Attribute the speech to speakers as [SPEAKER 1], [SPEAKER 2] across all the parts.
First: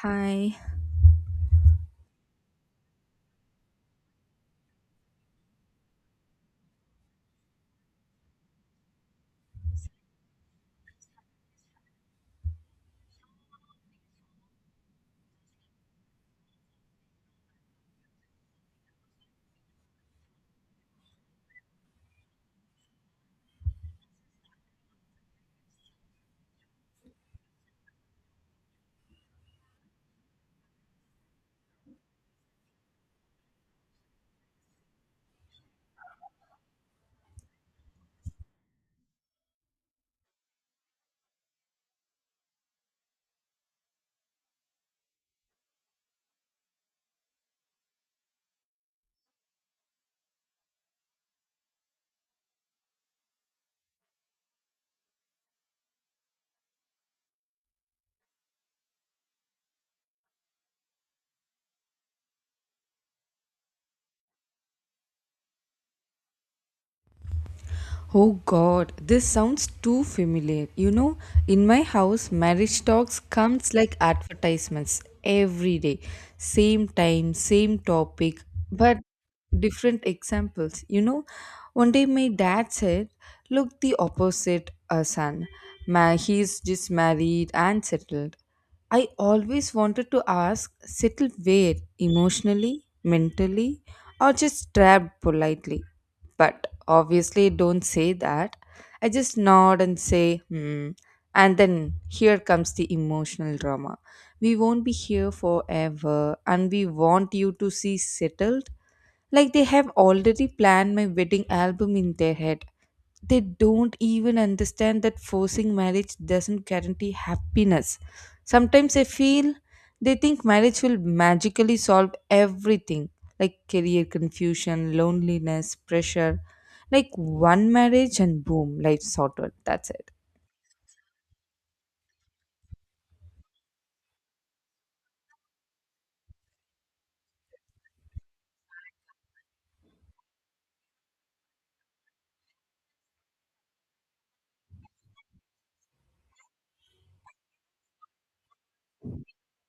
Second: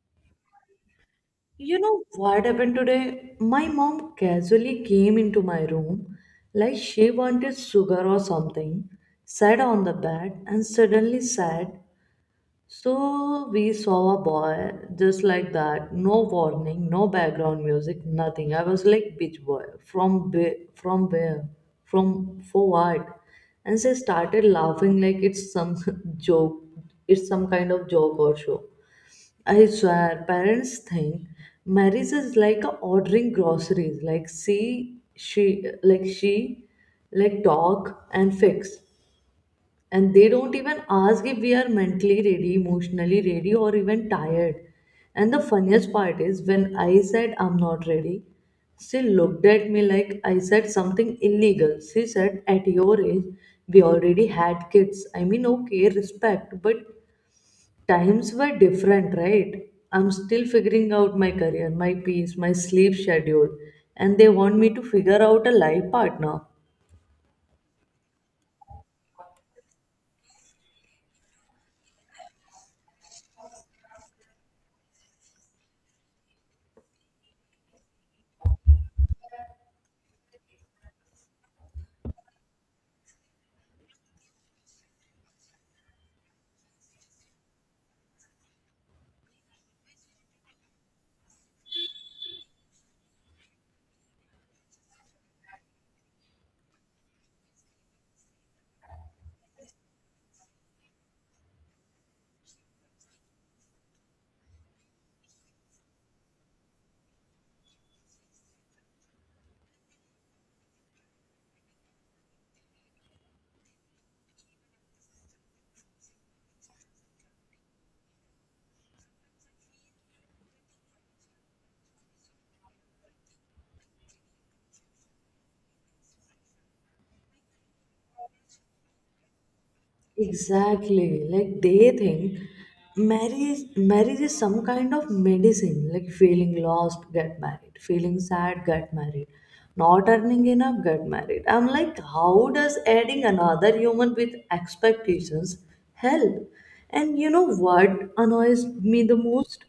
[SPEAKER 1] Hi.
[SPEAKER 2] You know what happened today? My mom casually came into my room like she wanted sugar or something, sat on the bed, and suddenly said, so we saw a boy just like that, no warning, no background music, nothing. I was like, "Bitch boy, from where, from for what?" And she started laughing like it's some joke, it's some kind of joke or show. I swear, parents think marriage is like a ordering groceries, like see, she, like talk and fix. And they don't even ask if we are mentally ready, emotionally ready, or even tired. And the funniest part is when I said I'm not ready, she looked at me like I said something illegal. She said at your age we already had kids. I mean, okay, respect, but times were different, right? I'm still figuring out my career, my peace, my sleep schedule, and they want me to figure out a life partner.
[SPEAKER 1] Oh god, this sounds too familiar. You know, in my house, marriage talks comes like advertisements every day. Same time, same topic, but, different examples. You know, one day my dad said, "Look, the opposite, son. He's just married and settled." I always wanted to ask, settle where? Emotionally, mentally, or just trapped politely? But obviously don't say that. I just nod and say, hmm. And then here comes the emotional drama. We won't be here forever, and we want you to see settled. Like they have already planned my wedding album in their head. They don't even understand that forcing marriage doesn't guarantee happiness. Sometimes I feel they think marriage will magically solve everything like career confusion, loneliness, pressure. Like one marriage and boom, life's sorted. That's it.
[SPEAKER 2] Exactly. Like they think marriage is some kind of medicine. Like feeling lost, get married. Feeling sad, get married. Not earning enough, get married. I'm like, how does adding another human with expectations help? And you know what annoys me the most?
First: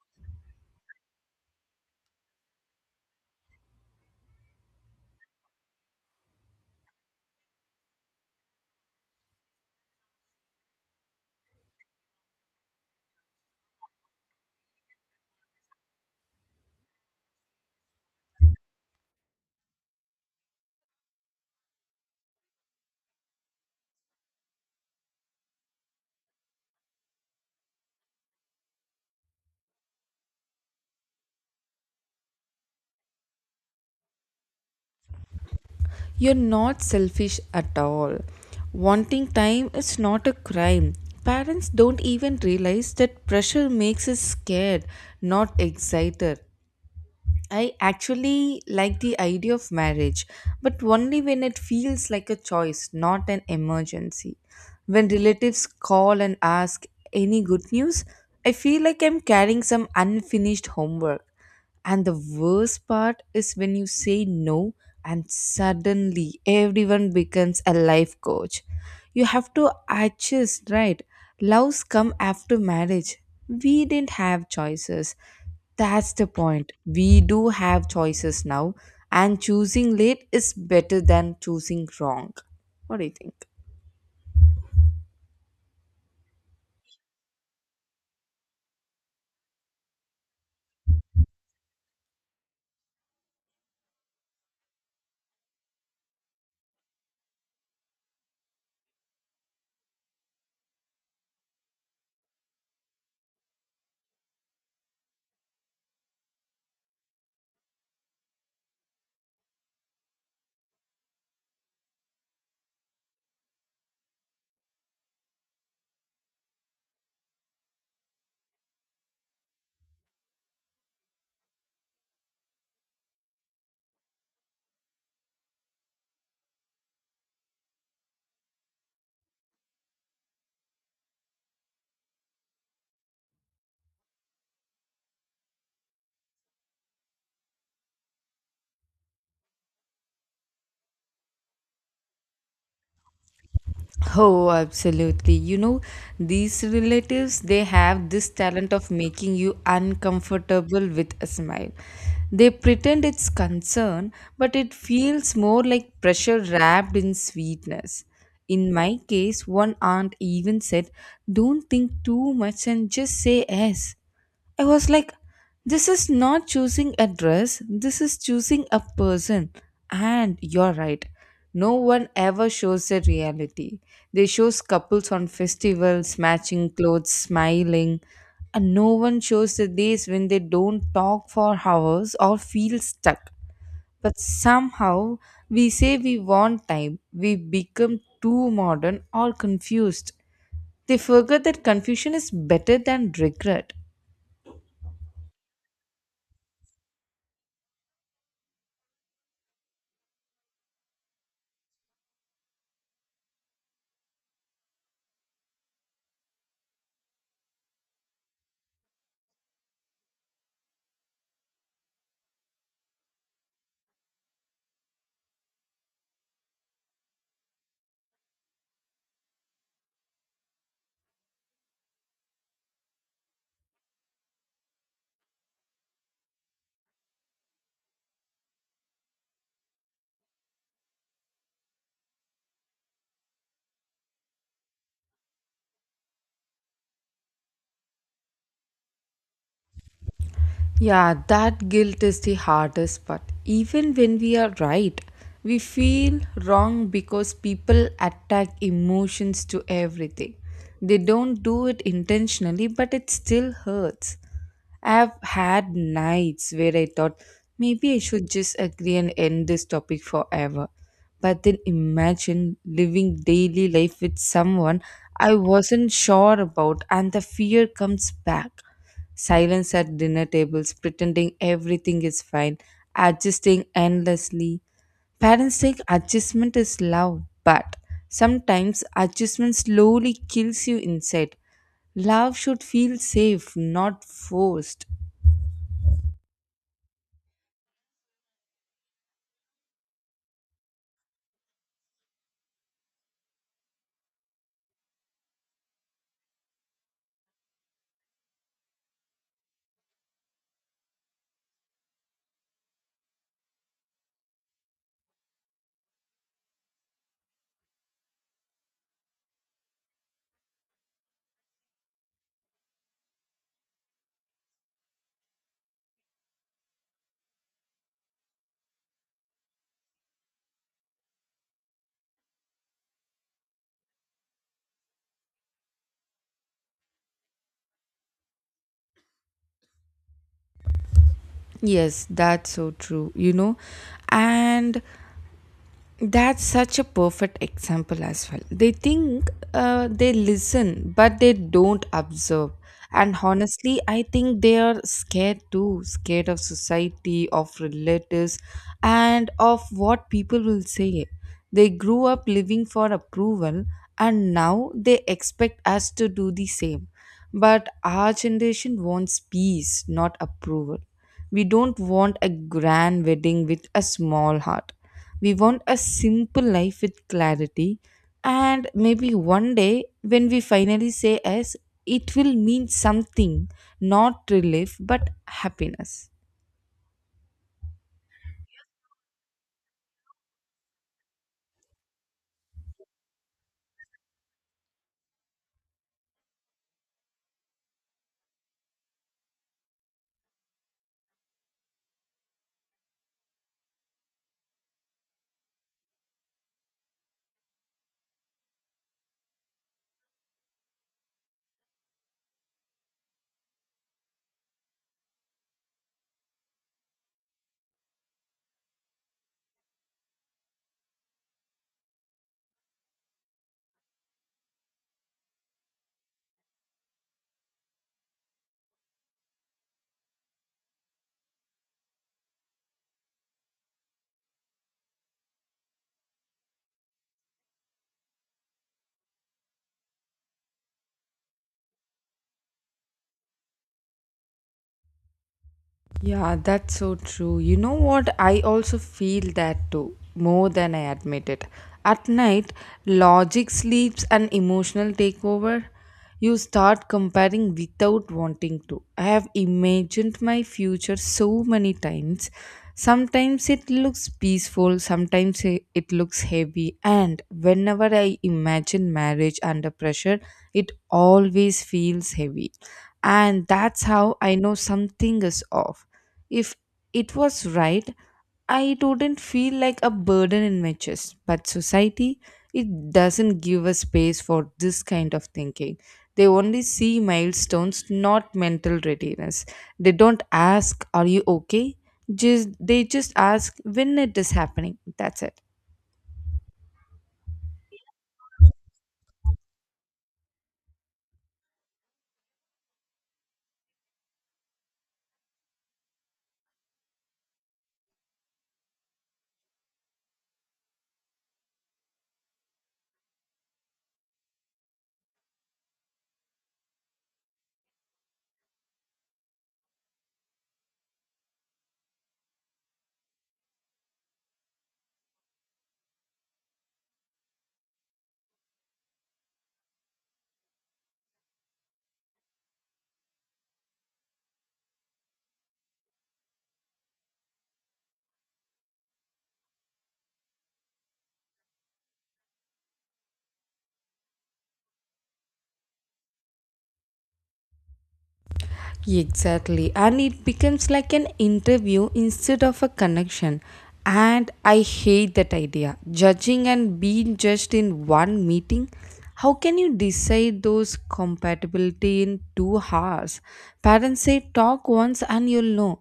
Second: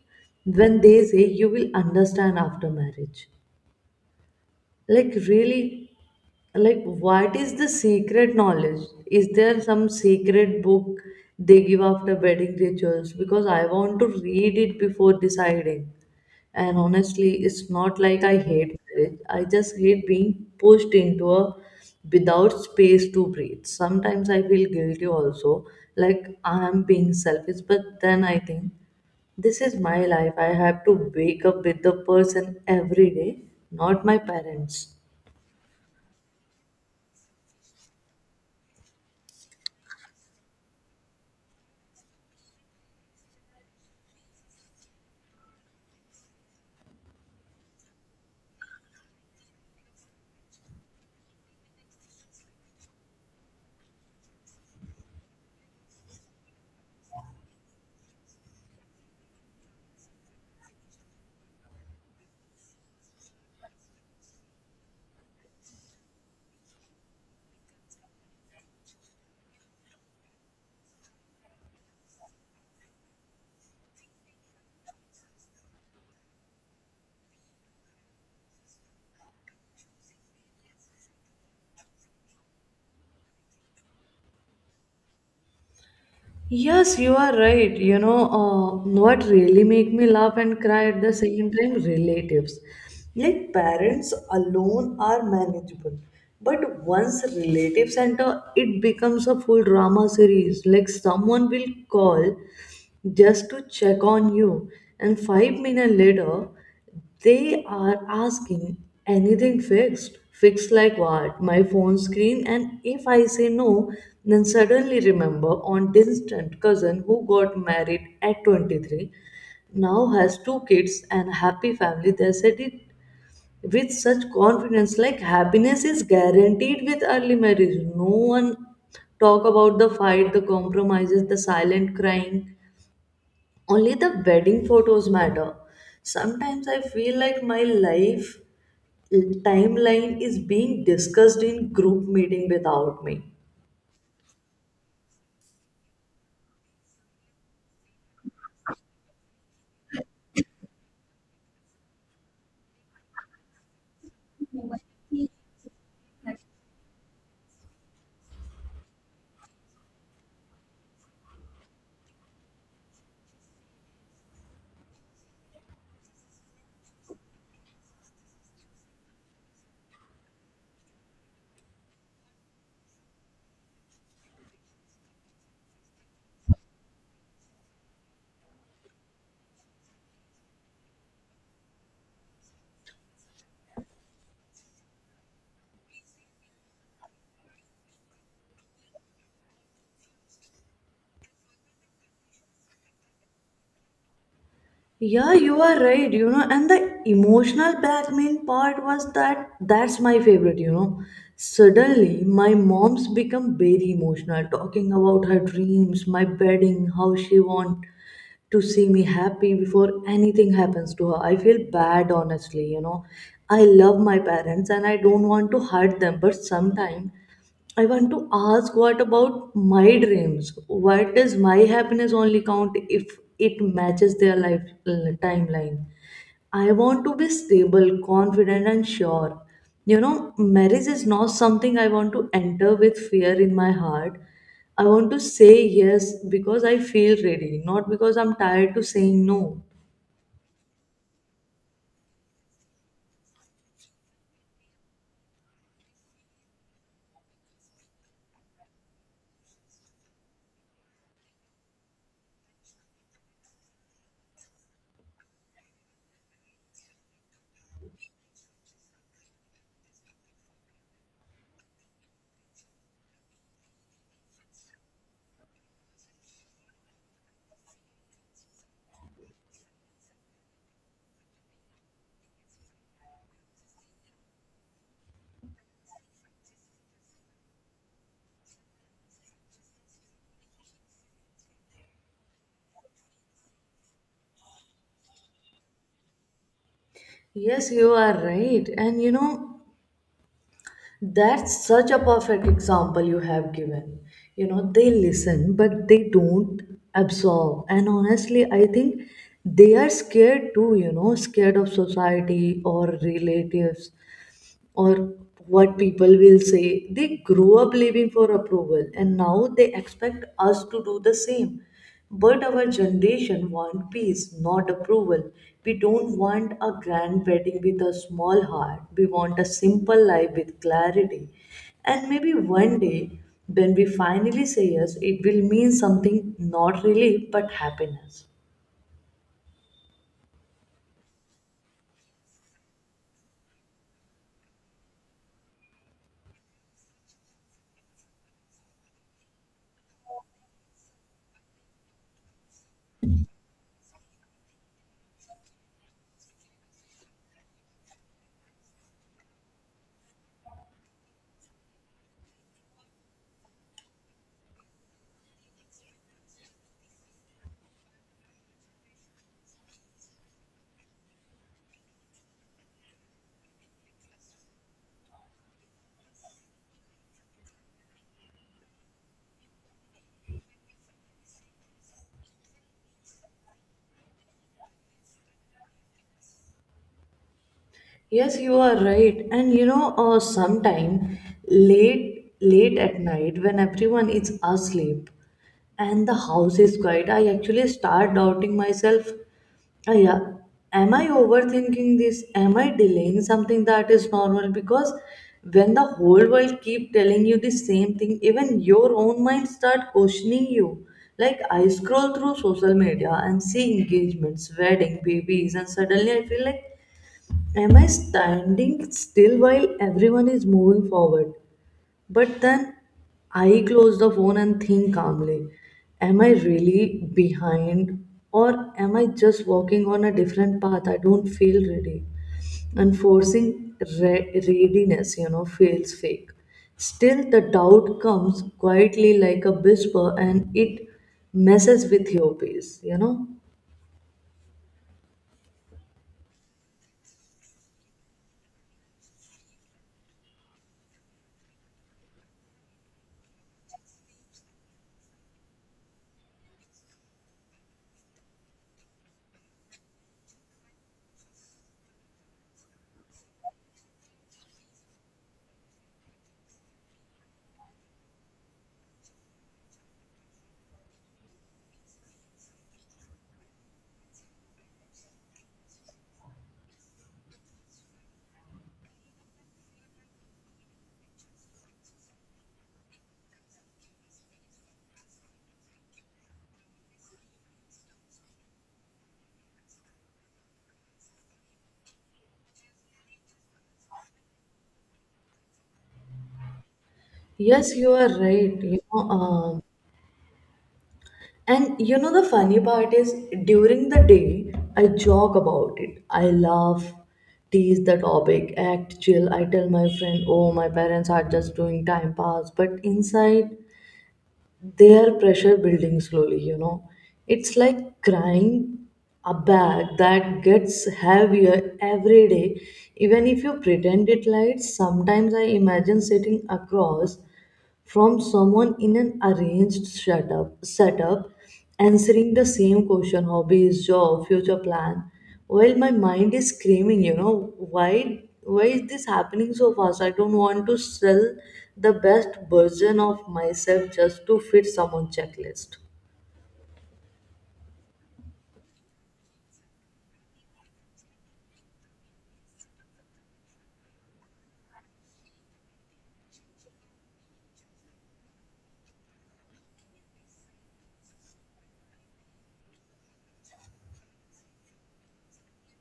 [SPEAKER 2] When they say you will understand after marriage, like really? Like what is the secret knowledge? Is there some secret book they give after wedding rituals, because I want to read it before deciding? And honestly, it's not like I hate marriage, I just hate being pushed into a without space to breathe. Sometimes I feel guilty also, like I am being selfish, but then I think this is my life. I have to wake up with the person every day, not my parents.
[SPEAKER 1] You're not selfish at all. Wanting time is not a crime. Parents don't even realize that pressure makes us scared, not excited. I actually like the idea of marriage, but only when it feels like a choice, not an emergency. When relatives call and ask, any good news? I feel like I'm carrying some unfinished homework. And the worst part is when you say no, and suddenly everyone becomes a life coach. You have to adjust, right? Loves come after marriage. We didn't have choices. That's the point. We do have choices now, and choosing late is better than choosing wrong. What do you think?
[SPEAKER 2] Yes, you are right. You know, what really make me laugh and cry at the same time? Relatives. Like parents alone are manageable. But once relatives enter, it becomes a full drama series. Like someone will call just to check on you and 5 minutes later they are asking anything fixed fixed, like what, my phone screen? And if I say no, then suddenly remember on distant cousin who got married at 23, now has 2 kids and a happy family. They said it with such confidence, like happiness is guaranteed with early marriage. No one talk about the fight, the compromises, the silent crying, only the wedding photos matter. Sometimes I feel like my life timeline is being discussed in group meeting without me.
[SPEAKER 1] Oh, absolutely. You know, these relatives, they have this talent of making you uncomfortable with a smile. They pretend it's concern, but it feels more like pressure wrapped in sweetness. In my case, one aunt even said, don't think too much and just say yes. I was like, this is not choosing a dress, this is choosing a person. And you're right. No one ever shows the reality. They shows couples on festivals, matching clothes, smiling, and no one shows the days when they don't talk for hours or feel stuck. But somehow we say we want time. We become too modern or confused. They forget that confusion is better than regret.
[SPEAKER 2] Yeah, you are right, you know. And the emotional blackmail part was that's my favorite, you know. Suddenly my mom's become very emotional talking about her dreams, my wedding, how she want to see me happy before anything happens to her. I feel bad, honestly, you know. I love my parents and I don't want to hurt them, but sometimes I want to ask, what about my dreams? What does my happiness only count if it matches their life timeline? I want to be stable, confident, and sure. You know, marriage is not something I want to enter with fear in my heart. I want to say yes because I feel ready, not because I'm tired to saying no.
[SPEAKER 1] Yeah, that guilt is the hardest part. Even when we are right, we feel wrong because people attack emotions to everything. They don't do it intentionally, but it still hurts. I've had nights where I thought maybe I should just agree and end this topic forever. But then imagine living daily life with someone I wasn't sure about, and the fear comes back. Silence at dinner tables, pretending everything is fine, adjusting endlessly. Parents think adjustment is love, but sometimes adjustment slowly kills you inside. Love should feel safe, not forced.
[SPEAKER 2] Yes, you are right. And you know, that's such a perfect example you have given. You know, they listen, but they don't absorb. And honestly, I think they are scared too, you know, scared of society or relatives or what people will say. They grow up living for approval and now they expect us to do the same. But our generation want peace, not approval. We don't want a grand wedding with a small heart. We want a simple life with clarity. And maybe one day, when we finally say yes, it will mean something, not relief but happiness.
[SPEAKER 1] Yes, that's so true, you know. And that's such a perfect example as well. They think they listen, but they don't observe. And honestly, I think they are scared too, scared of society, of relatives, and of what people will say. They grew up living for approval, and now they expect us to do the same. But our generation wants peace, not approval. We don't want a grand wedding with a small heart, we want a simple life with clarity. And maybe one day, when we finally say yes, it will mean something, not relief but happiness.
[SPEAKER 2] Yes, you are right. And you know, sometime late at night when everyone is asleep and the house is quiet, I actually start doubting myself. "Ah, yeah, am I overthinking this? Am I delaying something that is normal?" Because when the whole world keep telling you the same thing, even your own mind start questioning you. Like I scroll through social media and see engagements, wedding, babies, and suddenly I feel like, am I standing still while everyone is moving forward? But then I close the phone and think calmly, am I really behind or am I just walking on a different path? I don't feel ready. And forcing readiness, you know, feels fake. Still, the doubt comes quietly like a whisper and it messes with your peace, you know.
[SPEAKER 1] Yeah, that's so true. You know what? I also feel that too, more than I admit it. At night, logic sleeps and emotional takeover. You start comparing without wanting to. I have imagined my future so many times. Sometimes it looks peaceful, sometimes it looks heavy, and whenever I imagine marriage under pressure, it always feels heavy and that's how I know something is off. If it was right, I wouldn't feel like a burden in my chest. But society, it doesn't give a space for this kind of thinking. They only see milestones, not mental readiness. They don't ask, "Are you okay?" Just they just ask when it is happening. That's it.
[SPEAKER 2] Yes, you are right. You know, and you know, the funny part is during the day, I joke about it. I laugh, tease the topic, act chill. I tell my friend, oh, my parents are just doing time pass. But inside, they are pressure building slowly, you know. It's like crying a bag that gets heavier every day. Even if you pretend it light, sometimes I imagine sitting across from someone in an arranged setup, setup, answering the same question, hobbies, job, future plan. While my mind is screaming, you know, why is this happening so fast? I don't want to sell the best version of myself just to fit someone's checklist.
[SPEAKER 1] Exactly, and it becomes like an interview instead of a connection. And I hate that idea. Judging and being judged in one meeting. How can you decide those compatibility in 2 hours? Parents say talk once and you'll know.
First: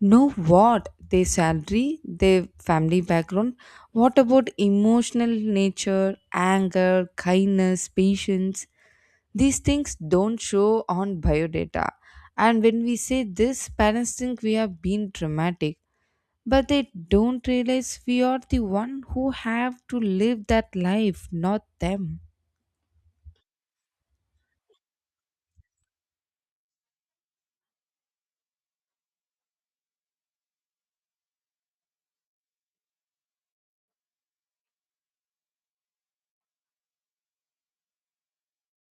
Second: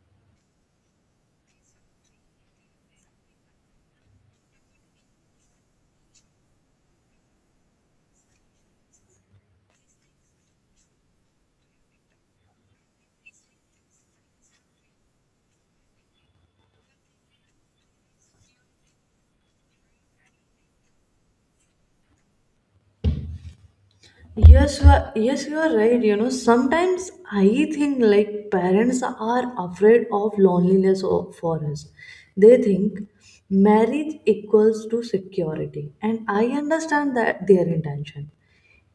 [SPEAKER 1] Know what? Their salary, their family background. What about emotional nature, anger, kindness, patience? These things don't show on biodata. And when we say this, parents think we have been dramatic, but they don't realize we are the one who have to live that life, not them.
[SPEAKER 2] Yes, you are right. You know, sometimes I think like parents are afraid of loneliness for us. They think marriage equals to security, and I understand that their intention.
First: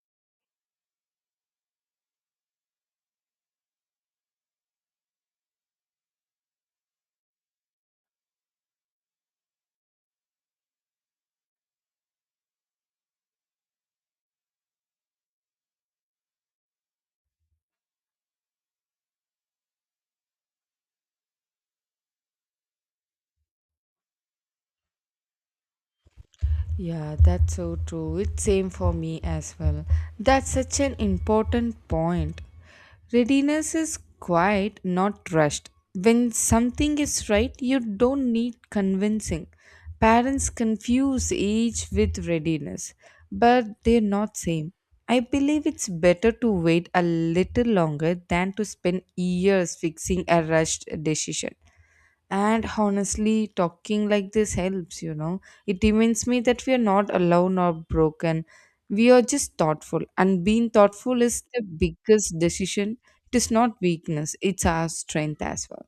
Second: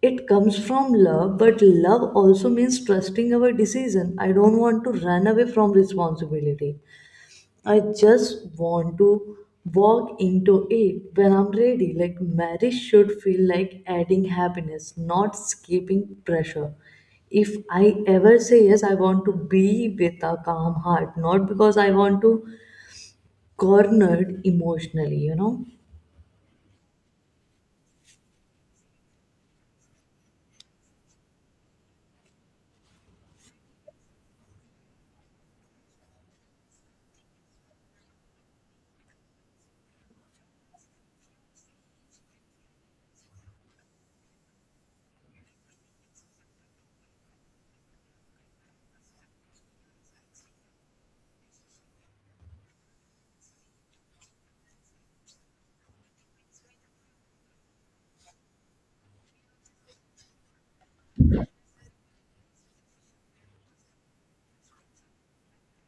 [SPEAKER 2] It comes from love, but love also means trusting our decision. I don't want to run away from responsibility. I just want to walk into it when I'm ready. Like marriage should feel like adding happiness, not skipping pressure. If I ever say yes, I want to be with a calm heart, not because I want to cornered emotionally, you know.
[SPEAKER 1] Yeah, that's so true. It's same for me as well. That's such an important point. Readiness is quiet, not rushed. When something is right, you don't need convincing. Parents confuse age with readiness, but they're not same. I believe it's better to wait a little longer than to spend years fixing a rushed decision. And honestly, talking like this helps, you know. It reminds me that we are not alone or broken. We are just thoughtful. And being thoughtful is the biggest decision. It is not weakness, it's our strength as well.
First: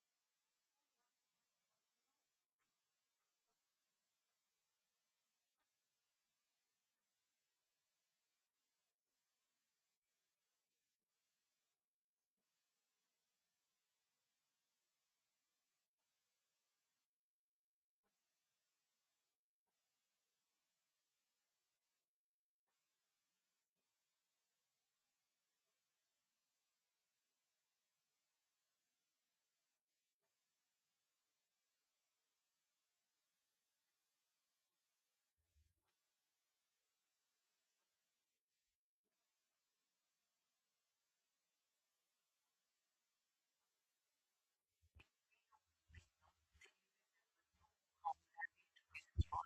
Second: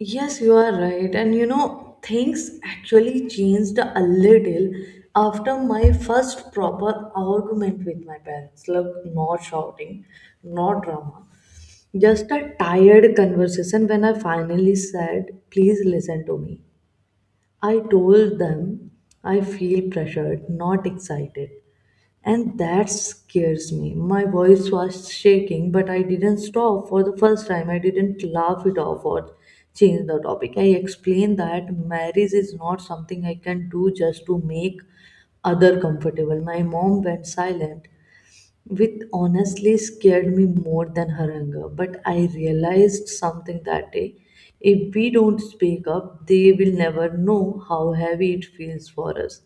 [SPEAKER 2] Yes, you are right. And you know, things actually changed a little after my first proper argument with my parents. Look, not shouting, not drama. Just a tired conversation when I finally said, please listen to me. I told them I feel pressured, not excited, and that scares me. My voice was shaking, but I didn't stop. For the first time, I didn't laugh it off or change the topic. I explained that marriage is not something I can do just to make other comfortable. My mom went silent, which honestly scared me more than her anger. But I realized something that day. If we don't speak up, they will never know how heavy it feels for us.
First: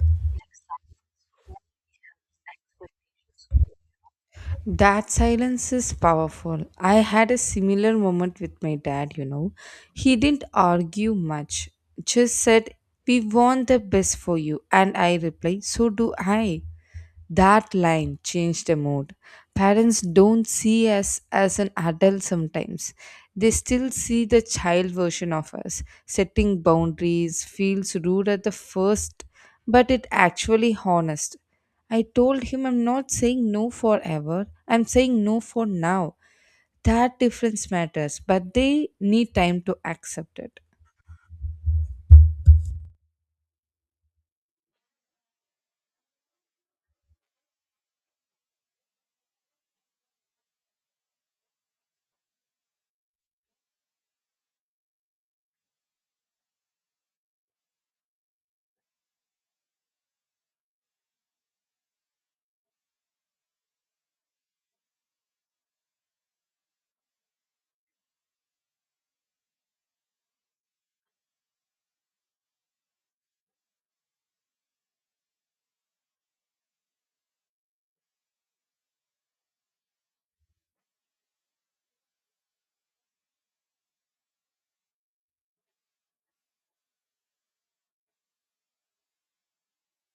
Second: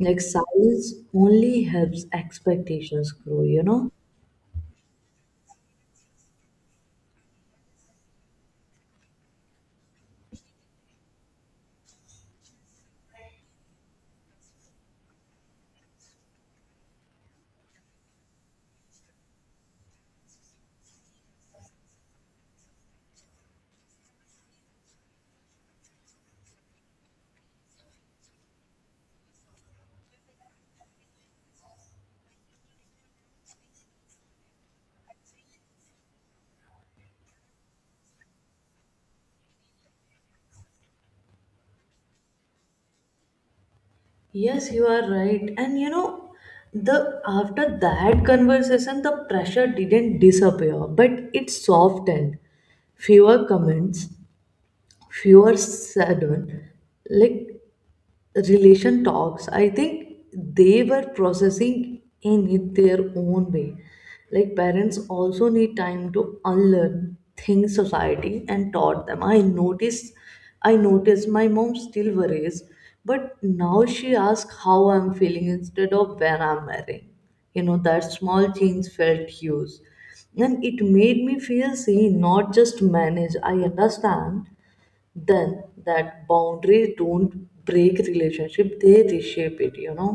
[SPEAKER 2] Like silence only helps expectations grow, you know?
[SPEAKER 1] That silence is powerful. I had a similar moment with my dad, you know. He didn't argue much, just said, we want the best for you. And I replied, so do I. That line changed the mood. Parents don't see us as an adult sometimes. They still see the child version of us. Setting boundaries feels rude at the first, but it actually honest. I told him I'm not saying no forever. I'm saying no for now. That difference matters, but they need time to accept it.
[SPEAKER 2] Yes, you are right. And you know, the after that conversation, the pressure didn't disappear, but it softened. Fewer comments, fewer sudden, like, relation talks. I think they were processing in it their own way. Like parents also need time to unlearn things society and taught them. I noticed my mom still worries, but now she asks how I'm feeling instead of when I'm marrying. You know, that small change felt huge, and it made me feel seen, not just managed. I understand then that boundaries don't break relationship, they reshape it, you know.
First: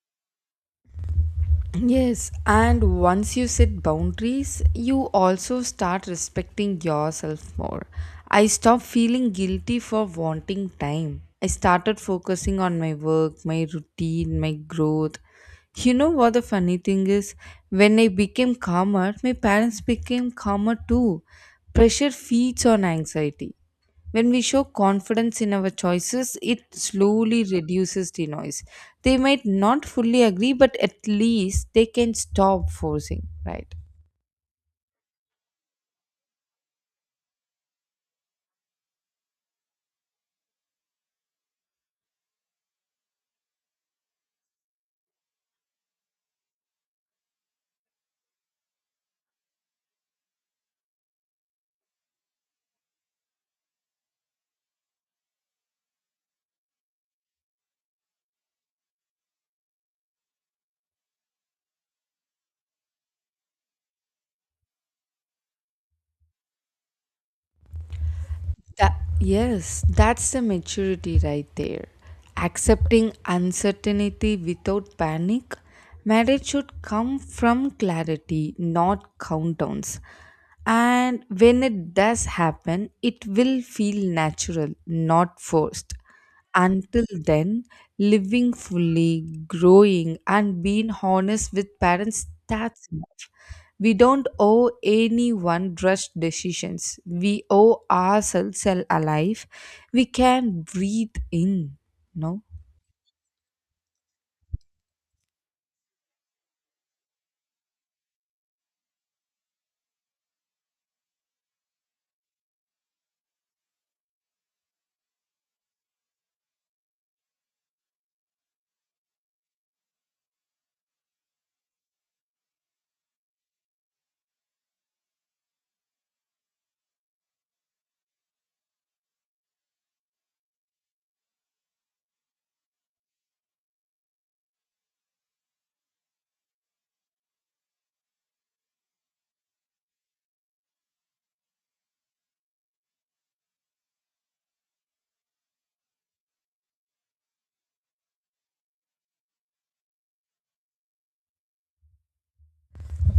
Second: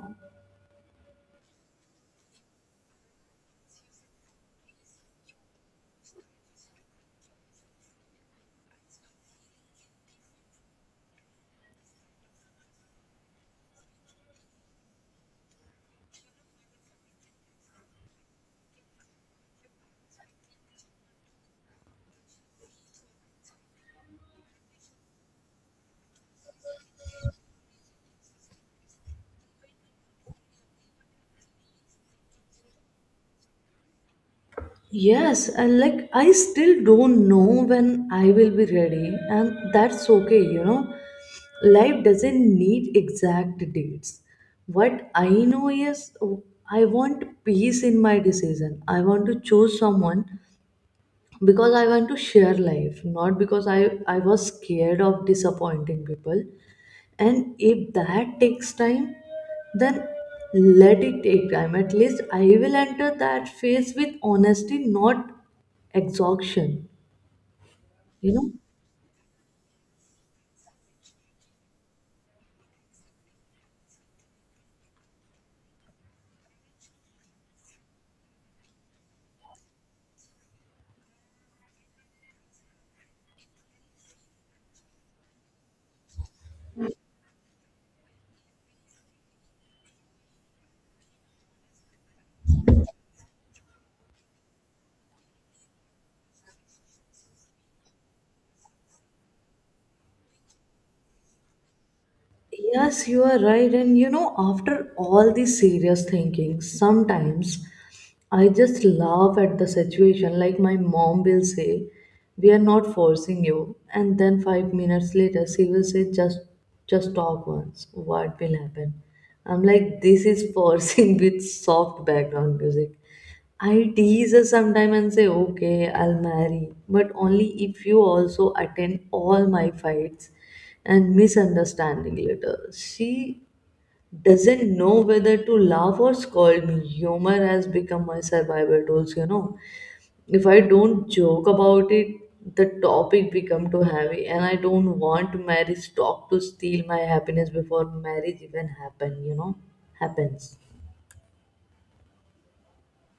[SPEAKER 1] Yes, and once you set boundaries, you also start respecting yourself more. I stopped feeling guilty for wanting time. I started focusing on my work, my routine, my growth. You know what the funny thing is? When I became calmer, my parents became calmer too. Pressure feeds on anxiety. When we show confidence in our choices, it slowly reduces the noise. They might not fully agree, but at least they can stop forcing, right?
[SPEAKER 2] Yes, and like I still don't know when I will be ready, and that's okay, you know. Life doesn't need exact dates. What I know is, oh, I want peace in my decision. I want to choose someone because I want to share life, not because I was scared of disappointing people. And if that takes time, then let it take time. At least I will enter that phase with honesty, not exhaustion, you know.
[SPEAKER 1] That, yes, that's the maturity right there. Accepting uncertainty without panic. Marriage should come from clarity, not countdowns. And when it does happen, it will feel natural, not forced. Until then, living fully, growing, and being honest with parents, that's enough. We don't owe anyone rushed decisions. We owe ourselves a life we can breathe in. No?
[SPEAKER 2] Yes, you are right. And you know, after all this serious thinking, sometimes I just laugh at the situation. Like my mom will say, "We are not forcing you," and then 5 minutes later, she will say, "Just talk once. What will happen?" I'm like, "This is forcing with soft background music." I tease her sometime and say, "Okay, I'll marry, but only if you also attend all my fights and misunderstanding later." She doesn't know whether to laugh or scold me. Humor has become my survival tools, you know. If I don't joke about it, the topic become too heavy, and I don't want marriage talk to steal my happiness before marriage even happen, you know. Happens.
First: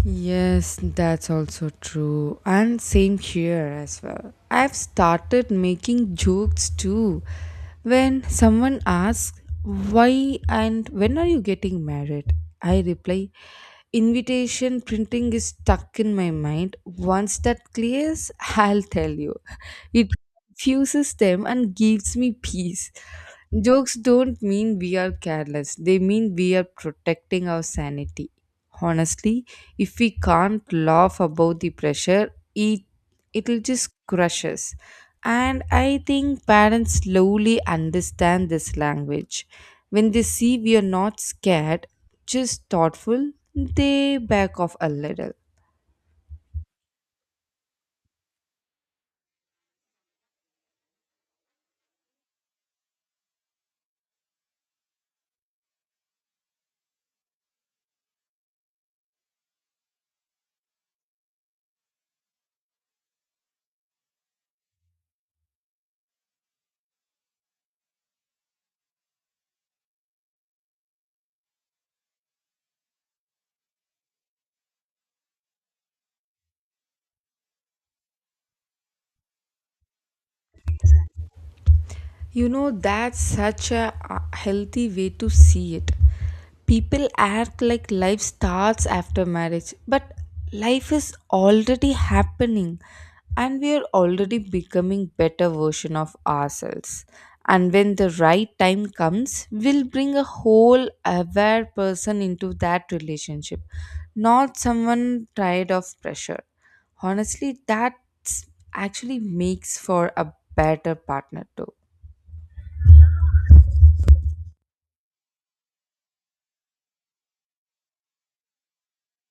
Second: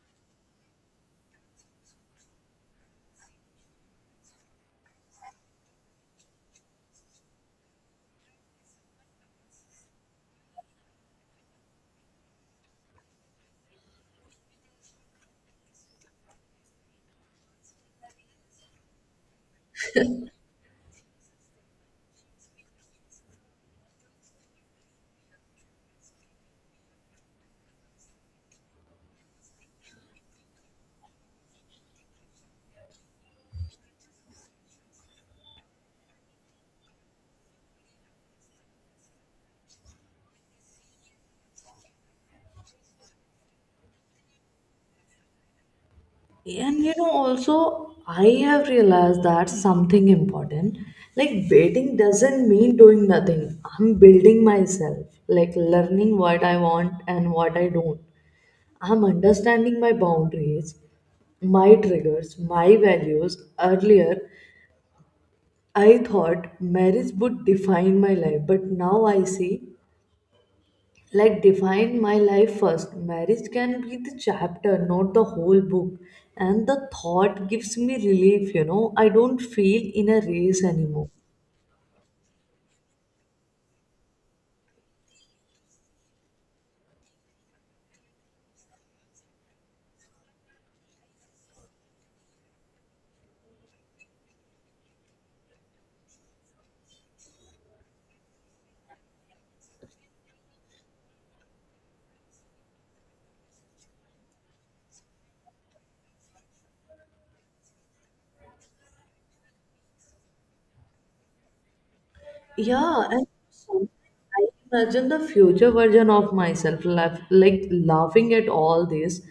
[SPEAKER 1] Yes, that's also true. And same here as well. I've started making jokes too. When someone asks, why and when are you getting married? I reply, invitation printing is stuck in my mind. Once that clears, I'll tell you. It confuses them and gives me peace. Jokes don't mean we are careless, they mean we are protecting our sanity. Honestly, if we can't laugh about the pressure, it'll just crush us. And I think parents slowly understand this language. When they see we are not scared, just thoughtful, they back off a little.
[SPEAKER 2] And you know, also, I have realized that something important. Like, waiting doesn't mean doing nothing. I'm building myself, like, learning what I want and what I don't. I'm understanding my boundaries, my triggers, my values. Earlier, I thought marriage would define my life, but now I see, like, define my life first. Marriage can be the chapter, not the whole book, and the thought gives me relief, you know? I don't feel in a race anymore.
[SPEAKER 1] You know, that's such a healthy way to see it. People act like life starts after marriage, but life is already happening and we are already becoming better version of ourselves. And when the right time comes, we'll bring a whole aware person into that relationship, not someone tired of pressure. Honestly, that actually makes for a better partner too.
[SPEAKER 2] Yeah, and sometimes I imagine the future version of myself, laugh, like laughing at all this,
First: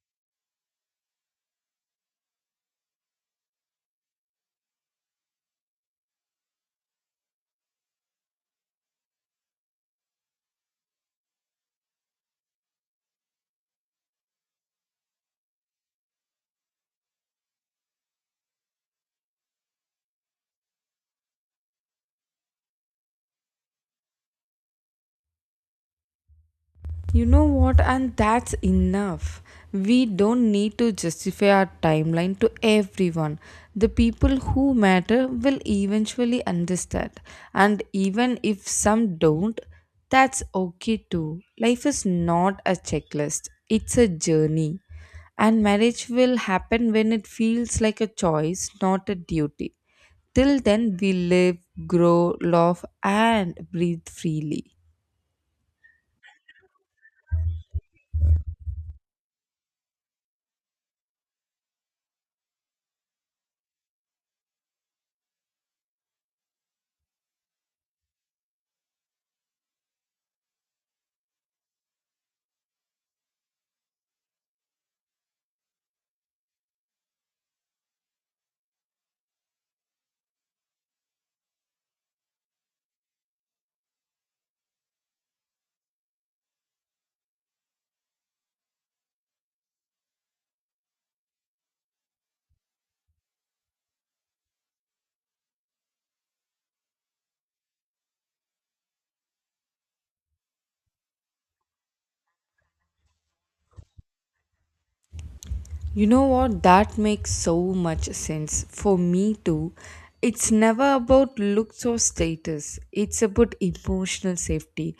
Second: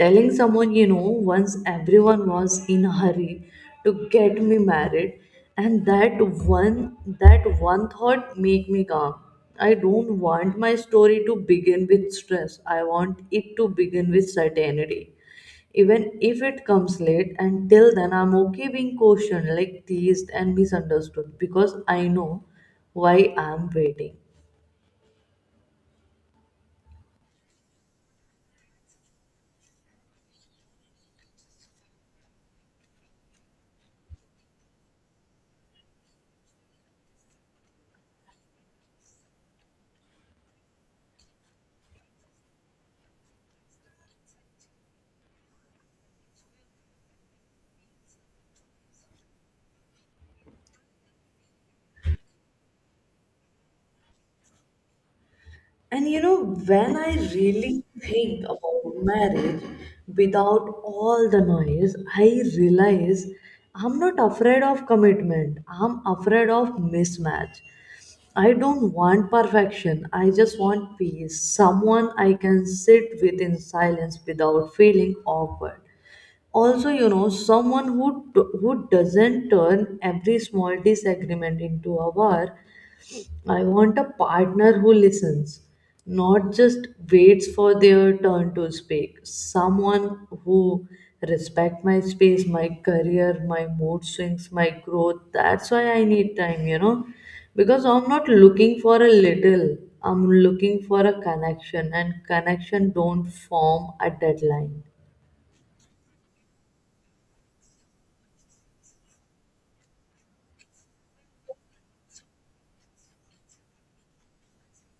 [SPEAKER 2] telling someone, you know, once everyone was in a hurry to get me married, and that one thought make me calm. I don't want my story to begin with stress. I want it to begin with certainty, even if it comes late. And till then, I'm okay being cautioned, like teased and misunderstood, because I know why I'm waiting.
[SPEAKER 1] You know what? And that's enough. We don't need to justify our timeline to everyone. The people who matter will eventually understand. And even if some don't, that's okay too. Life is not a checklist, it's a journey. And marriage will happen when it feels like a choice, not a duty. Till then, we live, grow, love, and breathe freely.
[SPEAKER 2] And you know, when I really think about marriage without all the noise, I realize I'm not afraid of commitment, I'm afraid of mismatch. I don't want perfection. I just want peace. Someone I can sit with in silence without feeling awkward. Also, you know, someone who doesn't turn every small disagreement into a war. I want a partner who listens, not just waits for their turn to speak. Someone who respect my space, my career, my mood swings, my growth. That's why I need time, you know, because I'm not looking for a little. I'm looking for a connection, and connection don't form a deadline.
[SPEAKER 1] You know what? That makes so much sense. For me too. It's never about looks or status, it's about emotional safety.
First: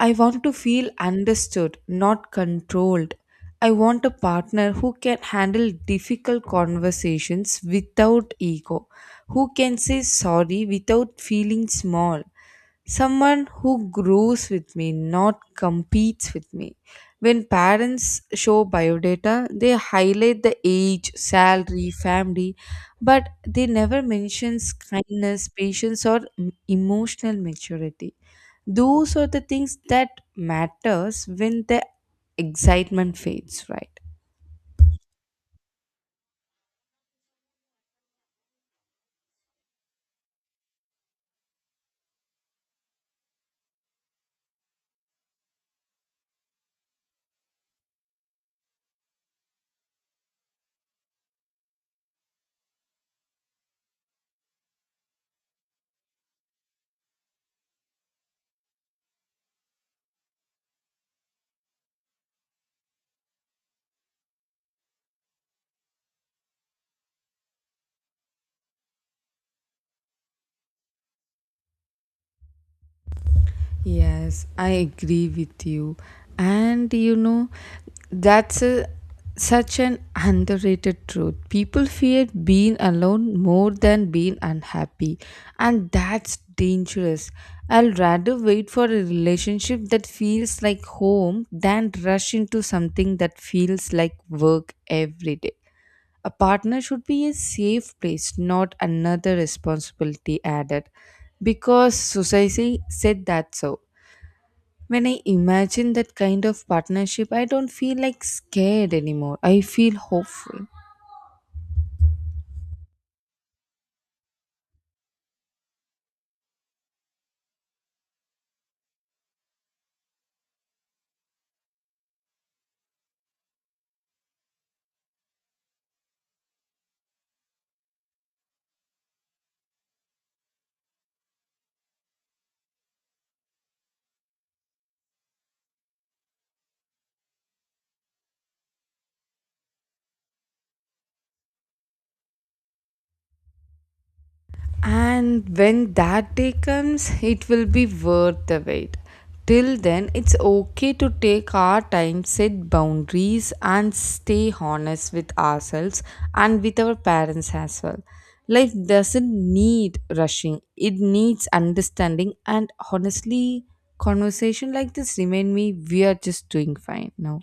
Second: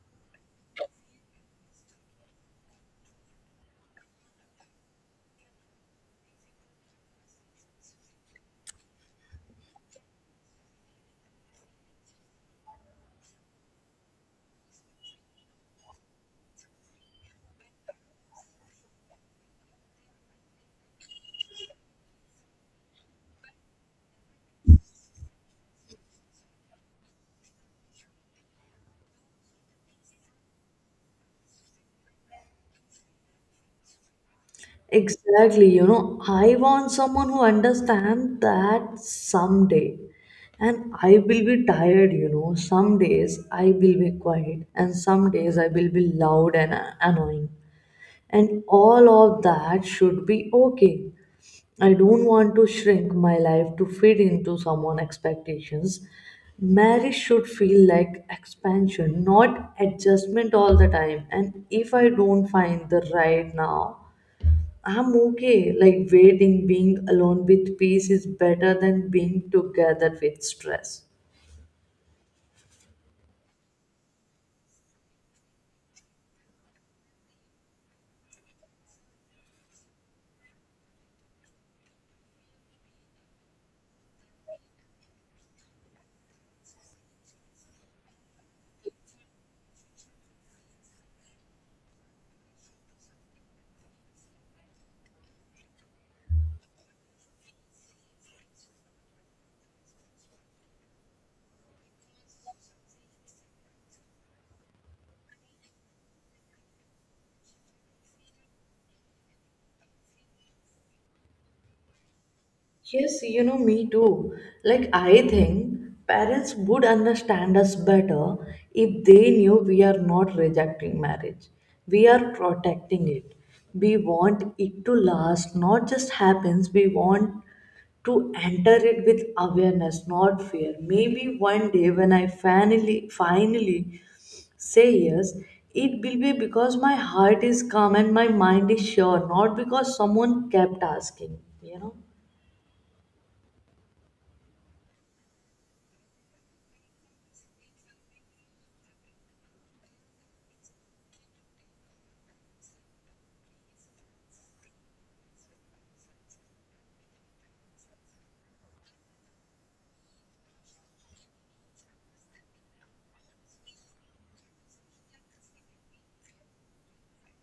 [SPEAKER 1] I want to feel understood, not controlled. I want a partner who can handle difficult conversations without ego, who can say sorry without feeling small, someone who grows with me, not competes with me. When parents show biodata, they highlight the age, salary, family, but they never mentions kindness, patience, or emotional maturity. Those are the things that matters when the excitement fades, right?
[SPEAKER 2] Exactly, you know, I want someone who understands that someday. And I will be tired, you know. Some days I will be quiet, and some days I will be loud and annoying. And all of that should be okay. I don't want to shrink my life to fit into someone's expectations. Marriage should feel like expansion, not adjustment all the time. And if I don't find the right now, I'm okay. Like waiting, being alone with peace is better than being together with stress.
[SPEAKER 1] Yes, I agree with you. And you know, that's a, such an underrated truth. People fear being alone more than being unhappy, and that's dangerous. I'll rather wait for a relationship that feels like home than rush into something that feels like work every day. A partner should be a safe place, not another responsibility added, because society said that. So when I imagine that kind of partnership, I don't feel like scared anymore. I feel hopeful.
[SPEAKER 2] Yes, you know, me too. Like, I think parents would understand us better if they knew we are not rejecting marriage, we are protecting it. We want it to last, not just happens. We want to enter it with awareness, not fear. Maybe one day, when I finally say yes, it will be because my heart is calm and my mind is sure, not because someone kept asking, you know.
[SPEAKER 1] And when that day comes, it will be worth the wait. Till then, it's okay to take our time, set boundaries, and stay honest with ourselves and with our parents as well. Life doesn't need rushing, it needs understanding. And honestly, conversation like this remind me we are just doing fine now.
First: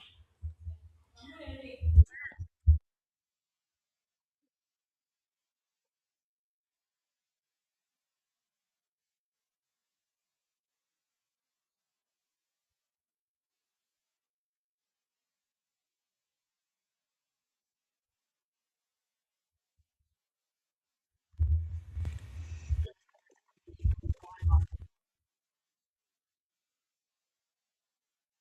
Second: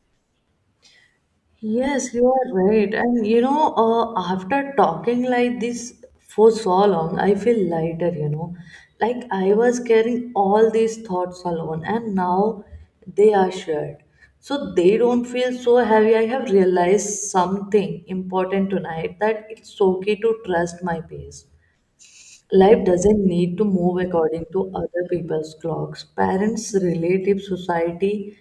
[SPEAKER 2] Yes, you are right. And you know, after talking like this for so long, I feel lighter, you know. Like I was carrying all these thoughts alone, and now they are shared. So they don't feel so heavy. I have realized something important tonight, that it's okay to trust my pace. Life doesn't need to move according to other people's clocks. Parents, relatives, society,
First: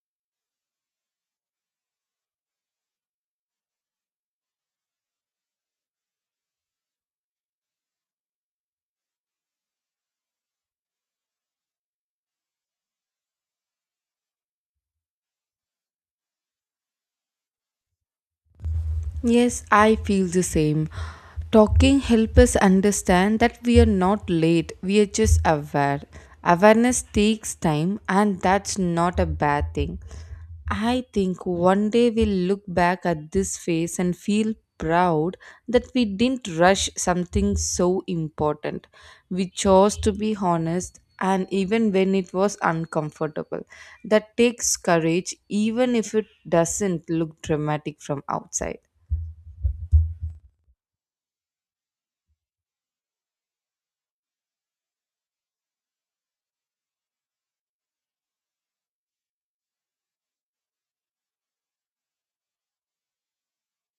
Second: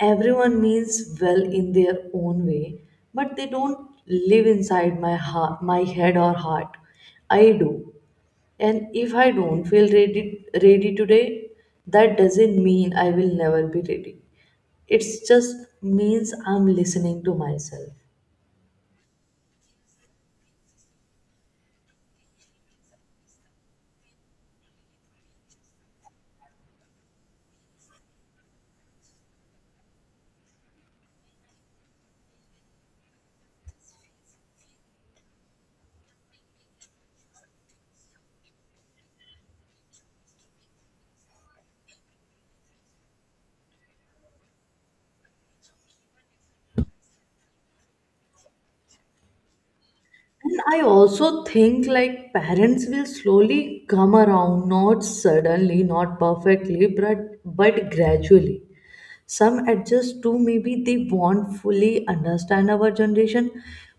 [SPEAKER 2] everyone means well in their own way, but they don't live inside my heart, my head or heart. I do. And if I don't feel ready today, that doesn't mean I will never be ready. It just means I'm listening to myself.
[SPEAKER 1] Yes, I feel the same. Talking helps us understand that we are not late, we are just aware. Awareness takes time, and that's not a bad thing. I think one day we'll look back at this phase and feel proud that we didn't rush something so important. We chose to be honest, and even when it was uncomfortable. That takes courage, even if it doesn't look dramatic from outside.
[SPEAKER 2] And I also think, like, parents will slowly come around, not suddenly, not perfectly, but gradually. Some adjust too. Maybe they won't fully understand our generation,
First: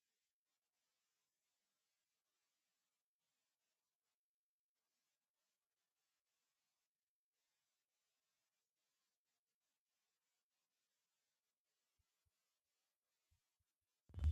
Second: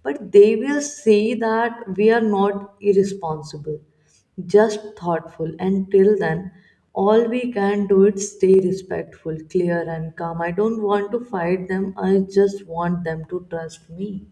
[SPEAKER 2] but they will see that we are not irresponsible, just thoughtful. And till then, all we can do is stay respectful, clear and calm. I don't want to fight them, I just want them to trust me.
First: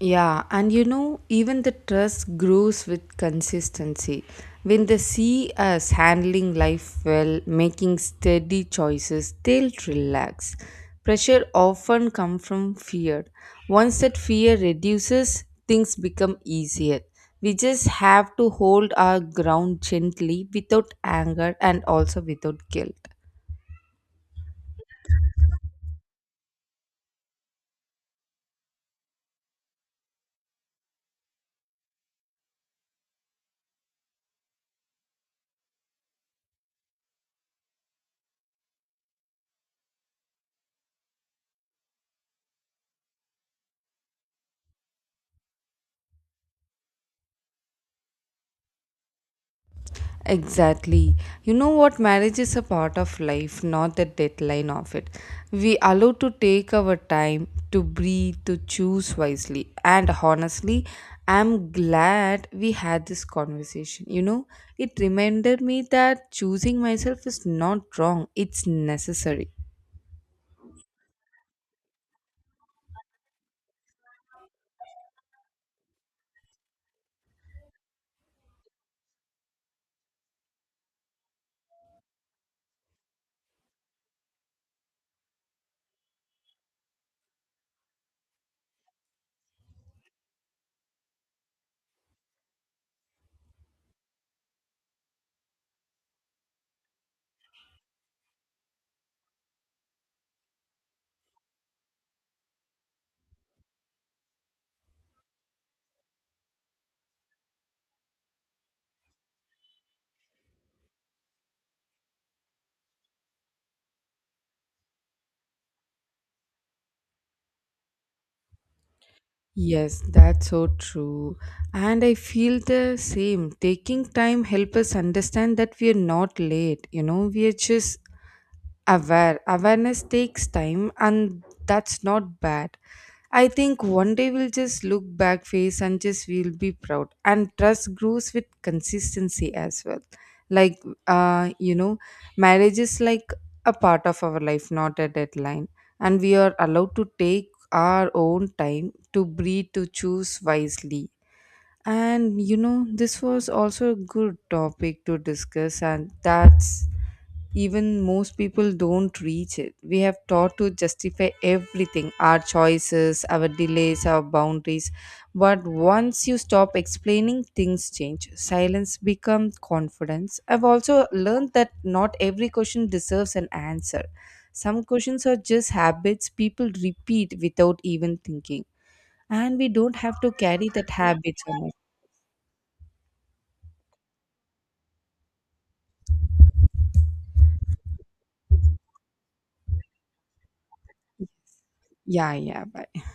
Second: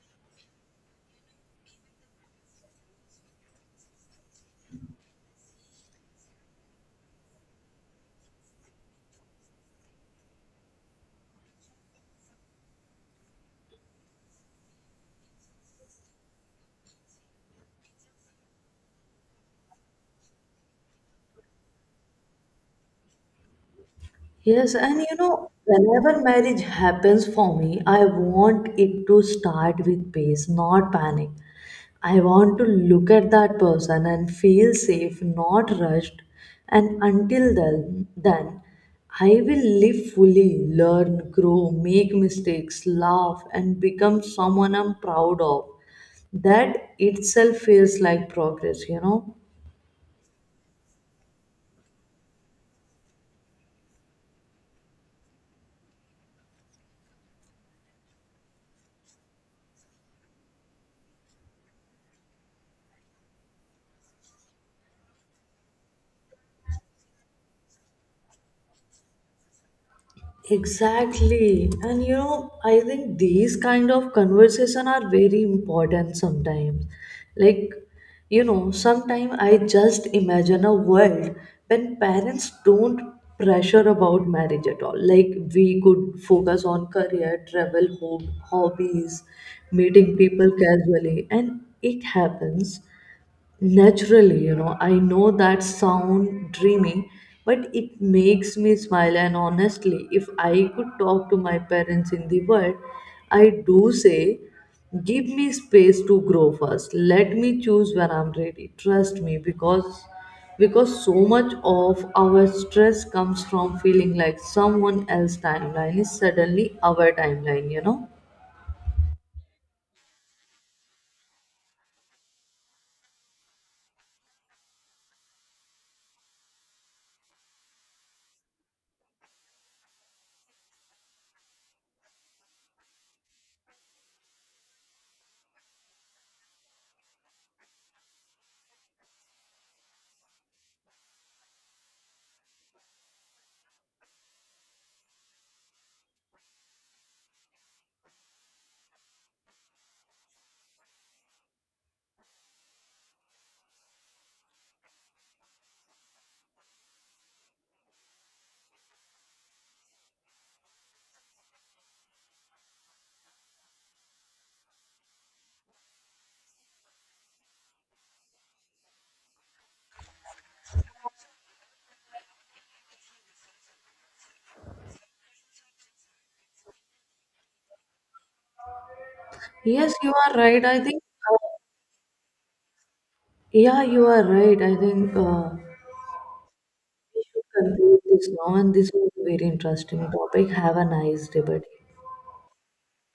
[SPEAKER 1] Yeah, and you know, even the trust grows with consistency. When they see us handling life well, making steady choices, they'll relax. Pressure often comes from fear. Once that fear reduces, things become easier. We just have to hold our ground gently without anger and also without guilt.
[SPEAKER 2] Yes, and you know, whenever marriage happens for me, I want it to start with peace, not panic. I want to look at that person and feel safe, not rushed. And until then, I will live fully, learn, grow, make mistakes, laugh, and become someone I'm proud of. That itself feels like progress, you know?
[SPEAKER 1] Exactly. You know what? Marriage is a part of life, not the deadline of it. We allow to take our time to breathe, to choose wisely. And honestly, I'm glad we had this conversation. You know, it reminded me that choosing myself is not wrong, it's necessary.
[SPEAKER 2] Exactly. And you know, I think these kind of conversation are very important sometimes. Like, you know, sometimes I just imagine a world when parents don't pressure about marriage at all. Like we could focus on career, travel, hobbies, meeting people casually, and it happens naturally, you know? I know that sound dreamy, but it makes me smile. And honestly, if I could talk to my parents in the world, I do say, give me space to grow first. Let me choose when I'm ready. Trust me, because so much of our stress comes from feeling like someone else's timeline is suddenly our timeline. You know.
[SPEAKER 1] Yes, that's so true. And I feel the same. Taking time help us understand that we are not late. You know, we are just aware, awareness takes time and that's not bad. I think one day we'll just look back face and just we'll be proud, and trust grows with consistency as well. like uh you know Marriage is like a part of our life, not a deadline, and we are allowed to take our own time to breathe, to choose wisely. And you know, this was also a good topic to discuss, and that's, even most people don't reach it. We have taught to justify everything, our choices, our delays, our boundaries. But once you stop explaining, things change. Silence becomes confidence. I've also learned that not every question deserves an answer. Some questions are just habits people repeat without even thinking. And we
[SPEAKER 2] Yes,
[SPEAKER 1] don't
[SPEAKER 2] you
[SPEAKER 1] have to
[SPEAKER 2] are right.
[SPEAKER 1] carry
[SPEAKER 2] I
[SPEAKER 1] that
[SPEAKER 2] think.
[SPEAKER 1] habit
[SPEAKER 2] uh,
[SPEAKER 1] so much.
[SPEAKER 2] yeah, you are right. I think. We should conclude this now, and this was a very interesting topic. Have a nice day, buddy.
[SPEAKER 1] Yeah, yeah, bye.